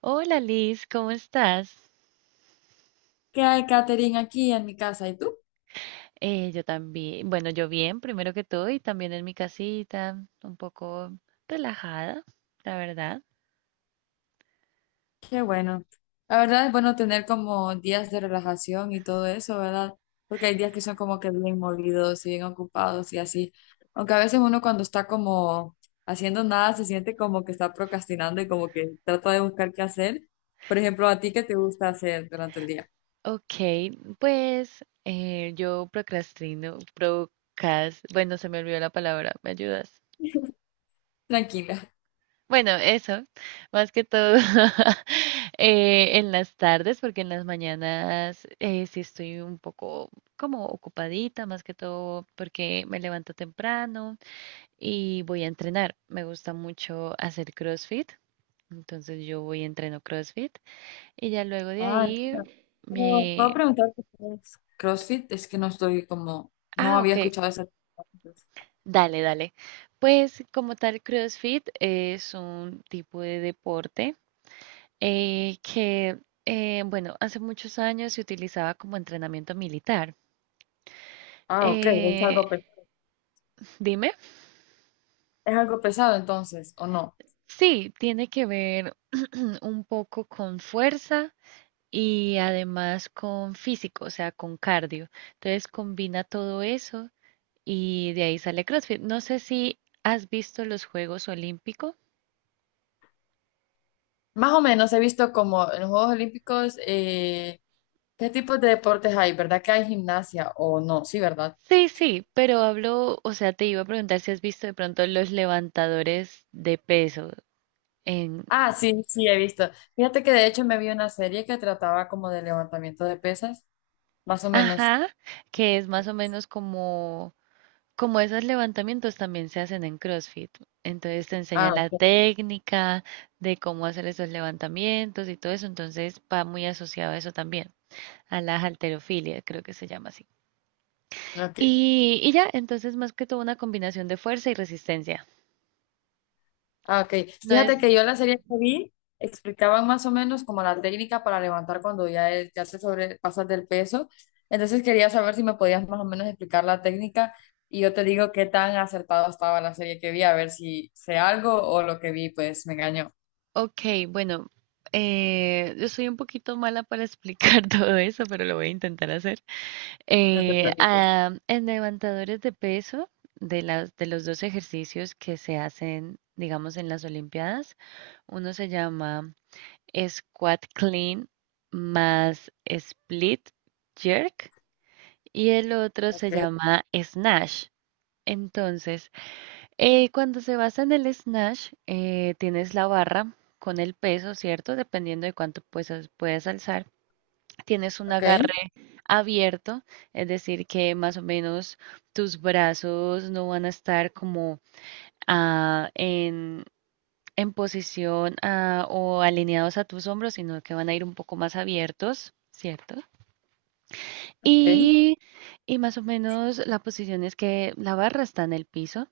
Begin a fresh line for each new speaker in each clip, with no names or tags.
Hola Liz, ¿cómo estás?
Que hay catering aquí en mi casa. ¿Y tú?
Yo también, bueno, yo bien, primero que todo, y también en mi casita, un poco relajada, la verdad.
Qué bueno. La verdad es bueno tener como días de relajación y todo eso, ¿verdad? Porque hay días que son como que bien movidos y bien ocupados y así. Aunque a veces uno cuando está como haciendo nada se siente como que está procrastinando y como que trata de buscar qué hacer. Por ejemplo, ¿a ti qué te gusta hacer durante el día?
Ok, pues yo procrastino, bueno, se me olvidó la palabra, ¿me ayudas?
Tranquila.
Bueno, eso, más que todo en las tardes, porque en las mañanas sí estoy un poco como ocupadita, más que todo porque me levanto temprano. Y voy a entrenar. Me gusta mucho hacer CrossFit, entonces yo voy y entreno CrossFit y ya luego de
Ah,
ahí.
entiendo. Pero puedo
me...
preguntarte qué es CrossFit, es que no estoy como, no
Ah,
había
ok,
escuchado esa.
dale, dale. Pues como tal, CrossFit es un tipo de deporte eh, que, bueno, hace muchos años se utilizaba como entrenamiento militar.
Ah, ok, es
Eh,
algo pequeño.
Dime,
Es algo pesado entonces, ¿o no?
sí, tiene que ver un poco con fuerza y además con físico, o sea, con cardio. Entonces combina todo eso y de ahí sale CrossFit. No sé si has visto los Juegos Olímpicos.
Más o menos he visto como en los Juegos Olímpicos, ¿qué tipos de deportes hay? ¿Verdad que hay gimnasia o no? Sí, ¿verdad?
Sí, sí, pero hablo, o sea, te iba a preguntar si has visto de pronto los levantadores de peso en,
Ah, sí, sí, he visto. Fíjate que de hecho me vi una serie que trataba como de levantamiento de pesas, más o menos.
ajá, que es más o menos como esos levantamientos también se hacen en CrossFit. Entonces te
Ah,
enseñan la
ok.
técnica de cómo hacer esos levantamientos y todo eso, entonces va muy asociado a eso también, a la halterofilia, creo que se llama así.
Ok.
Y ya, entonces más que todo una combinación de fuerza y resistencia.
Ah, ok.
No es,
Fíjate que yo la serie que vi explicaban más o menos como la técnica para levantar cuando ya, ya te sobrepasas del peso. Entonces quería saber si me podías más o menos explicar la técnica y yo te digo qué tan acertado estaba la serie que vi, a ver si sé algo o lo que vi pues me engañó.
ok, bueno, yo soy un poquito mala para explicar todo eso, pero lo voy a intentar hacer.
No te preocupes.
En levantadores de peso, de los dos ejercicios que se hacen, digamos, en las Olimpiadas, uno se llama squat clean más split jerk y el otro se
Ok,
llama snatch. Entonces, cuando se basa en el snatch, tienes la barra con el peso, ¿cierto? Dependiendo de cuánto puedas alzar. Tienes un
ok,
agarre abierto, es decir, que más o menos tus brazos no van a estar como ah, en, en posición o alineados a tus hombros, sino que van a ir un poco más abiertos, ¿cierto?
ok.
Y, y más o menos la posición es que la barra está en el piso.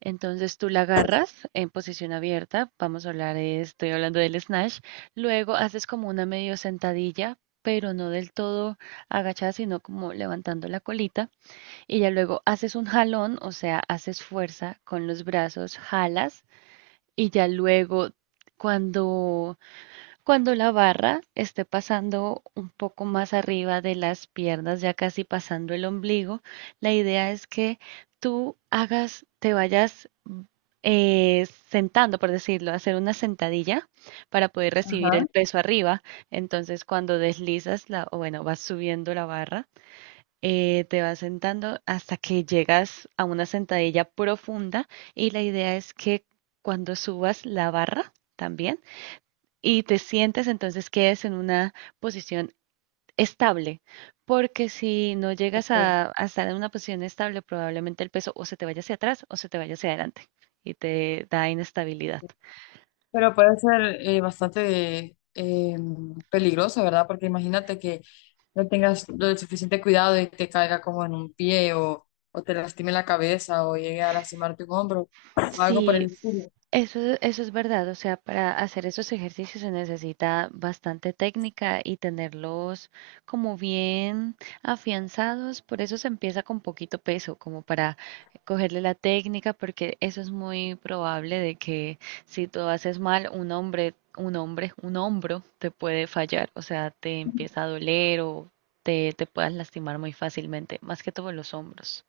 Entonces tú la agarras en posición abierta, vamos a hablar, estoy hablando del snatch, luego haces como una medio sentadilla, pero no del todo agachada, sino como levantando la colita, y ya luego haces un jalón, o sea, haces fuerza con los brazos, jalas, y ya luego cuando cuando la barra esté pasando un poco más arriba de las piernas, ya casi pasando el ombligo, la idea es que te vayas sentando, por decirlo, hacer una sentadilla para poder recibir
Ajá.
el peso arriba. Entonces, cuando deslizas la, o bueno, vas subiendo la barra, te vas sentando hasta que llegas a una sentadilla profunda y la idea es que cuando subas la barra también y te sientes, entonces quedes en una posición estable, porque si no llegas
Ok.
a estar en una posición estable, probablemente el peso o se te vaya hacia atrás o se te vaya hacia adelante y te da inestabilidad.
Pero puede ser bastante peligroso, ¿verdad? Porque imagínate que no tengas lo suficiente cuidado y te caiga como en un pie o te lastime la cabeza o llegue a lastimarte un hombro o algo por
Sí,
el estilo.
eso es verdad, o sea, para hacer esos ejercicios se necesita bastante técnica y tenerlos como bien afianzados, por eso se empieza con poquito peso, como para cogerle la técnica, porque eso es muy probable de que si tú haces mal, un hombro te puede fallar, o sea, te empieza a doler o te puedas lastimar muy fácilmente, más que todo los hombros.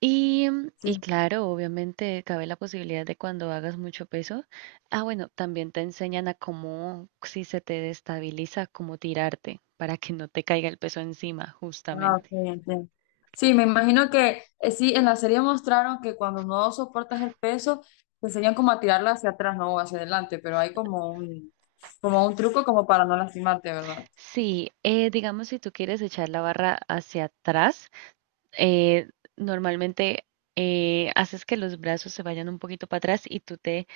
Y, y
Sí,
claro, obviamente cabe la posibilidad de cuando hagas mucho peso. Ah, bueno, también te enseñan a cómo, si se te destabiliza, cómo tirarte para que no te caiga el peso encima,
ah, ok,
justamente.
entiendo. Sí, me imagino que sí, en la serie mostraron que cuando no soportas el peso, te enseñan como a tirarla hacia atrás, no hacia adelante, pero hay como un truco como para no lastimarte, ¿verdad?
Sí, digamos si tú quieres echar la barra hacia atrás, eh, normalmente haces que los brazos se vayan un poquito para atrás y tú te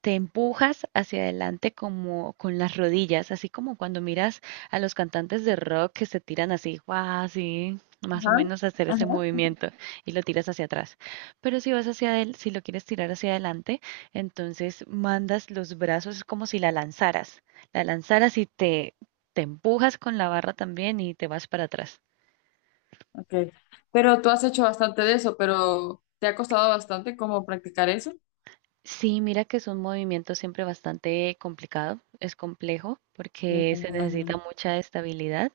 te empujas hacia adelante como con las rodillas, así como cuando miras a los cantantes de rock que se tiran así, guau, así, más o
Ajá,
menos hacer ese
ajá.
movimiento y lo tiras hacia atrás. Pero si lo quieres tirar hacia adelante, entonces mandas los brazos, es como si la lanzaras, la lanzaras y te empujas con la barra también y te vas para atrás.
Okay. Pero tú has hecho bastante de eso, pero ¿te ha costado bastante como practicar eso?
Sí, mira que es un movimiento siempre bastante complicado, es complejo
Sí,
porque
me
se necesita
imagino.
mucha estabilidad.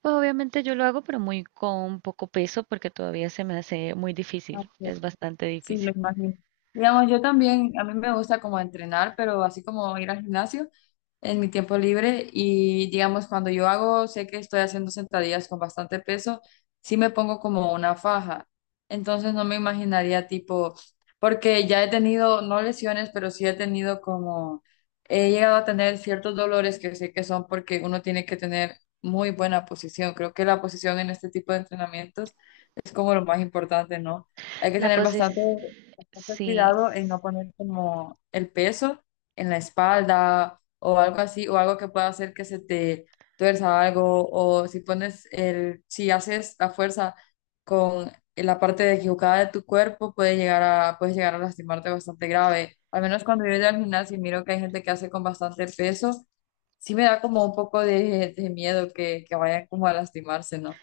Pues obviamente yo lo hago, pero muy con poco peso porque todavía se me hace muy difícil, es bastante
Sí, lo
difícil.
imagino. Digamos, yo también, a mí me gusta como entrenar, pero así como ir al gimnasio en mi tiempo libre y digamos, cuando yo hago, sé que estoy haciendo sentadillas con bastante peso, sí me pongo como una faja. Entonces no me imaginaría tipo, porque ya he tenido, no lesiones, pero sí he tenido como, he llegado a tener ciertos dolores que sé que son porque uno tiene que tener muy buena posición. Creo que la posición en este tipo de entrenamientos es como lo más importante, ¿no? Hay que
La
tener
posición,
bastante
sí,
cuidado en no poner como el peso en la espalda o algo así, o algo que pueda hacer que se te tuerza algo, o si pones el, si haces la fuerza con la parte equivocada de tu cuerpo, puede llegar a, puedes llegar a lastimarte bastante grave. Al menos cuando yo voy al gimnasio y miro que hay gente que hace con bastante peso, sí me da como un poco de miedo que vayan como a lastimarse, ¿no?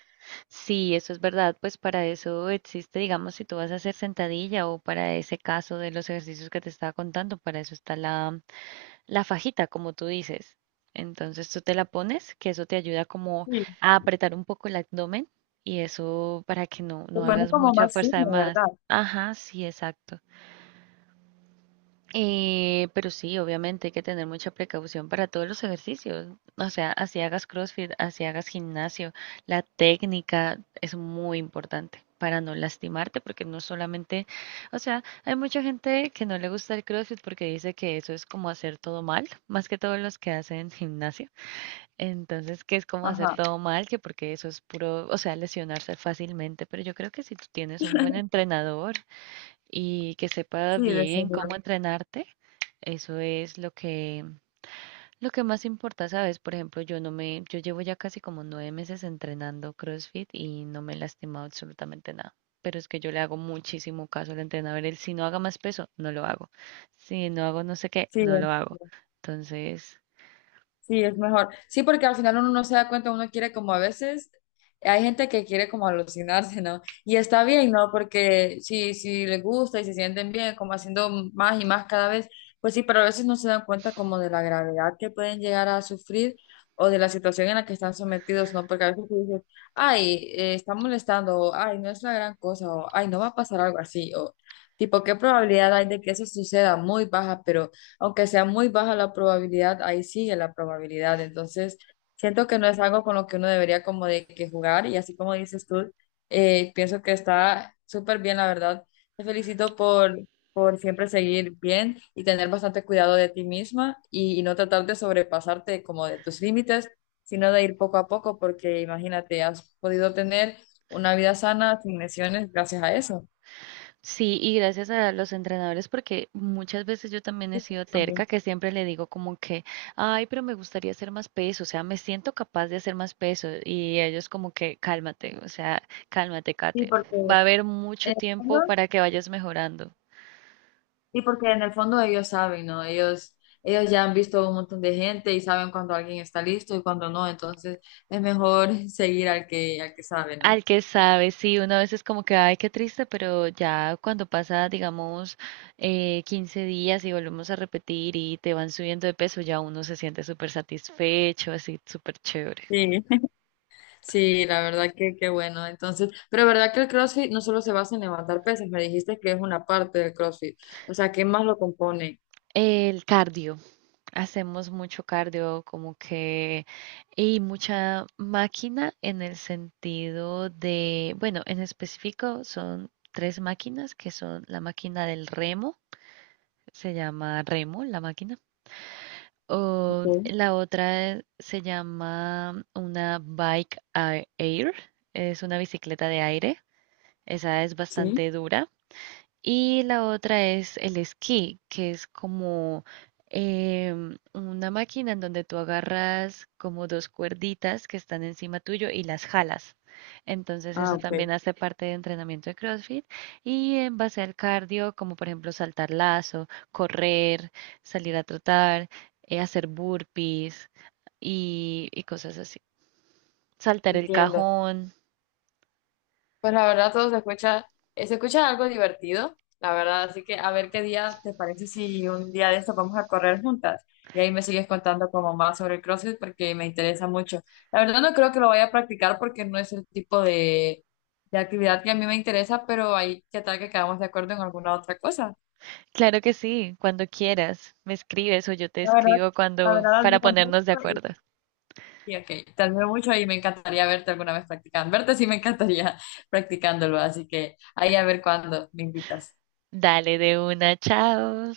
sí, eso es verdad, pues para eso existe, digamos, si tú vas a hacer sentadilla o para ese caso de los ejercicios que te estaba contando, para eso está la fajita, como tú dices. Entonces tú te la pones, que eso te ayuda como a apretar un poco el abdomen y eso para que no,
Se
no
pone
hagas
como
mucha
más
fuerza de
fino,
más.
¿verdad?
Ajá, sí, exacto. Pero sí, obviamente hay que tener mucha precaución para todos los ejercicios. O sea, así hagas CrossFit, así hagas gimnasio, la técnica es muy importante para no lastimarte, porque no solamente, o sea, hay mucha gente que no le gusta el CrossFit porque dice que eso es como hacer todo mal, más que todos los que hacen gimnasio. Entonces, que es como hacer
Ajá,
todo mal, que porque eso es puro, o sea, lesionarse fácilmente, pero yo creo que si tú tienes un buen entrenador, y que sepa
sí, de
bien
señor.
cómo entrenarte, eso es lo que más importa, ¿sabes? Por ejemplo, yo no me, yo llevo ya casi como 9 meses entrenando CrossFit y no me he lastimado absolutamente nada. Pero es que yo le hago muchísimo caso al entrenador. Él, si no haga más peso, no lo hago. Si no hago no sé qué,
Sí,
no lo hago. Entonces,
sí, es mejor. Sí, porque al final uno no se da cuenta, uno quiere como a veces, hay gente que quiere como alucinarse, ¿no? Y está bien, ¿no? Porque si, si les gusta y se sienten bien, como haciendo más y más cada vez, pues sí, pero a veces no se dan cuenta como de la gravedad que pueden llegar a sufrir o de la situación en la que están sometidos, ¿no? Porque a veces tú dices, ay, está molestando, o ay, no es la gran cosa, o ay, no va a pasar algo así, o tipo, ¿qué probabilidad hay de que eso suceda? Muy baja, pero aunque sea muy baja la probabilidad, ahí sigue la probabilidad. Entonces, siento que no es algo con lo que uno debería como de que jugar y así como dices tú, pienso que está súper bien, la verdad. Te felicito por siempre seguir bien y tener bastante cuidado de ti misma y no tratar de sobrepasarte como de tus límites, sino de ir poco a poco, porque imagínate, has podido tener una vida sana sin lesiones gracias a eso
sí, y gracias a los entrenadores, porque muchas veces yo también he sido terca,
también.
que siempre le digo como que, ay, pero me gustaría hacer más peso, o sea, me siento capaz de hacer más peso, y ellos como que, cálmate, o sea, cálmate,
Sí,
Kate,
porque
va
en
a haber mucho
el fondo
tiempo para que vayas mejorando.
Sí, porque en el fondo ellos saben, ¿no? Ellos ya han visto un montón de gente y saben cuando alguien está listo y cuando no, entonces es mejor seguir al que sabe, ¿no?
Al que sabe, sí, una vez es como que, ay, qué triste, pero ya cuando pasa, digamos, 15 días y volvemos a repetir y te van subiendo de peso, ya uno se siente súper satisfecho, así, súper chévere.
Sí. Sí, la verdad que qué bueno. Entonces, pero verdad que el CrossFit no solo se basa en levantar pesas, me dijiste que es una parte del CrossFit. O sea, ¿qué más lo compone?
El cardio. Hacemos mucho cardio, como que, y mucha máquina en el sentido de, bueno, en específico son tres máquinas que son la máquina del remo, se llama remo la máquina,
Ok,
o la otra se llama una bike air, es una bicicleta de aire, esa es
sí.
bastante dura y la otra es el esquí, que es como una máquina en donde tú agarras como dos cuerditas que están encima tuyo y las jalas. Entonces
Ah,
eso
ok.
también hace parte de entrenamiento de CrossFit y en base al cardio, como por ejemplo saltar lazo, correr, salir a trotar, hacer burpees y cosas así. Saltar el
Entiendo.
cajón.
Pues la verdad todo se escucha algo divertido, la verdad. Así que a ver qué día te parece si un día de estos vamos a correr juntas. Y ahí me sigues contando como más sobre el CrossFit porque me interesa mucho. La verdad no creo que lo vaya a practicar porque no es el tipo de actividad que a mí me interesa, pero ahí qué tal que quedamos de acuerdo en alguna otra cosa.
Claro que sí, cuando quieras, me escribes o yo te
La verdad,
escribo
la
cuando
verdad
para
admiro mucho
ponernos de
y,
acuerdo.
sí ok, te admiro mucho y me encantaría verte alguna vez practicando. Verte sí me encantaría practicándolo, así que ahí a ver cuándo me invitas.
Dale de una, chao.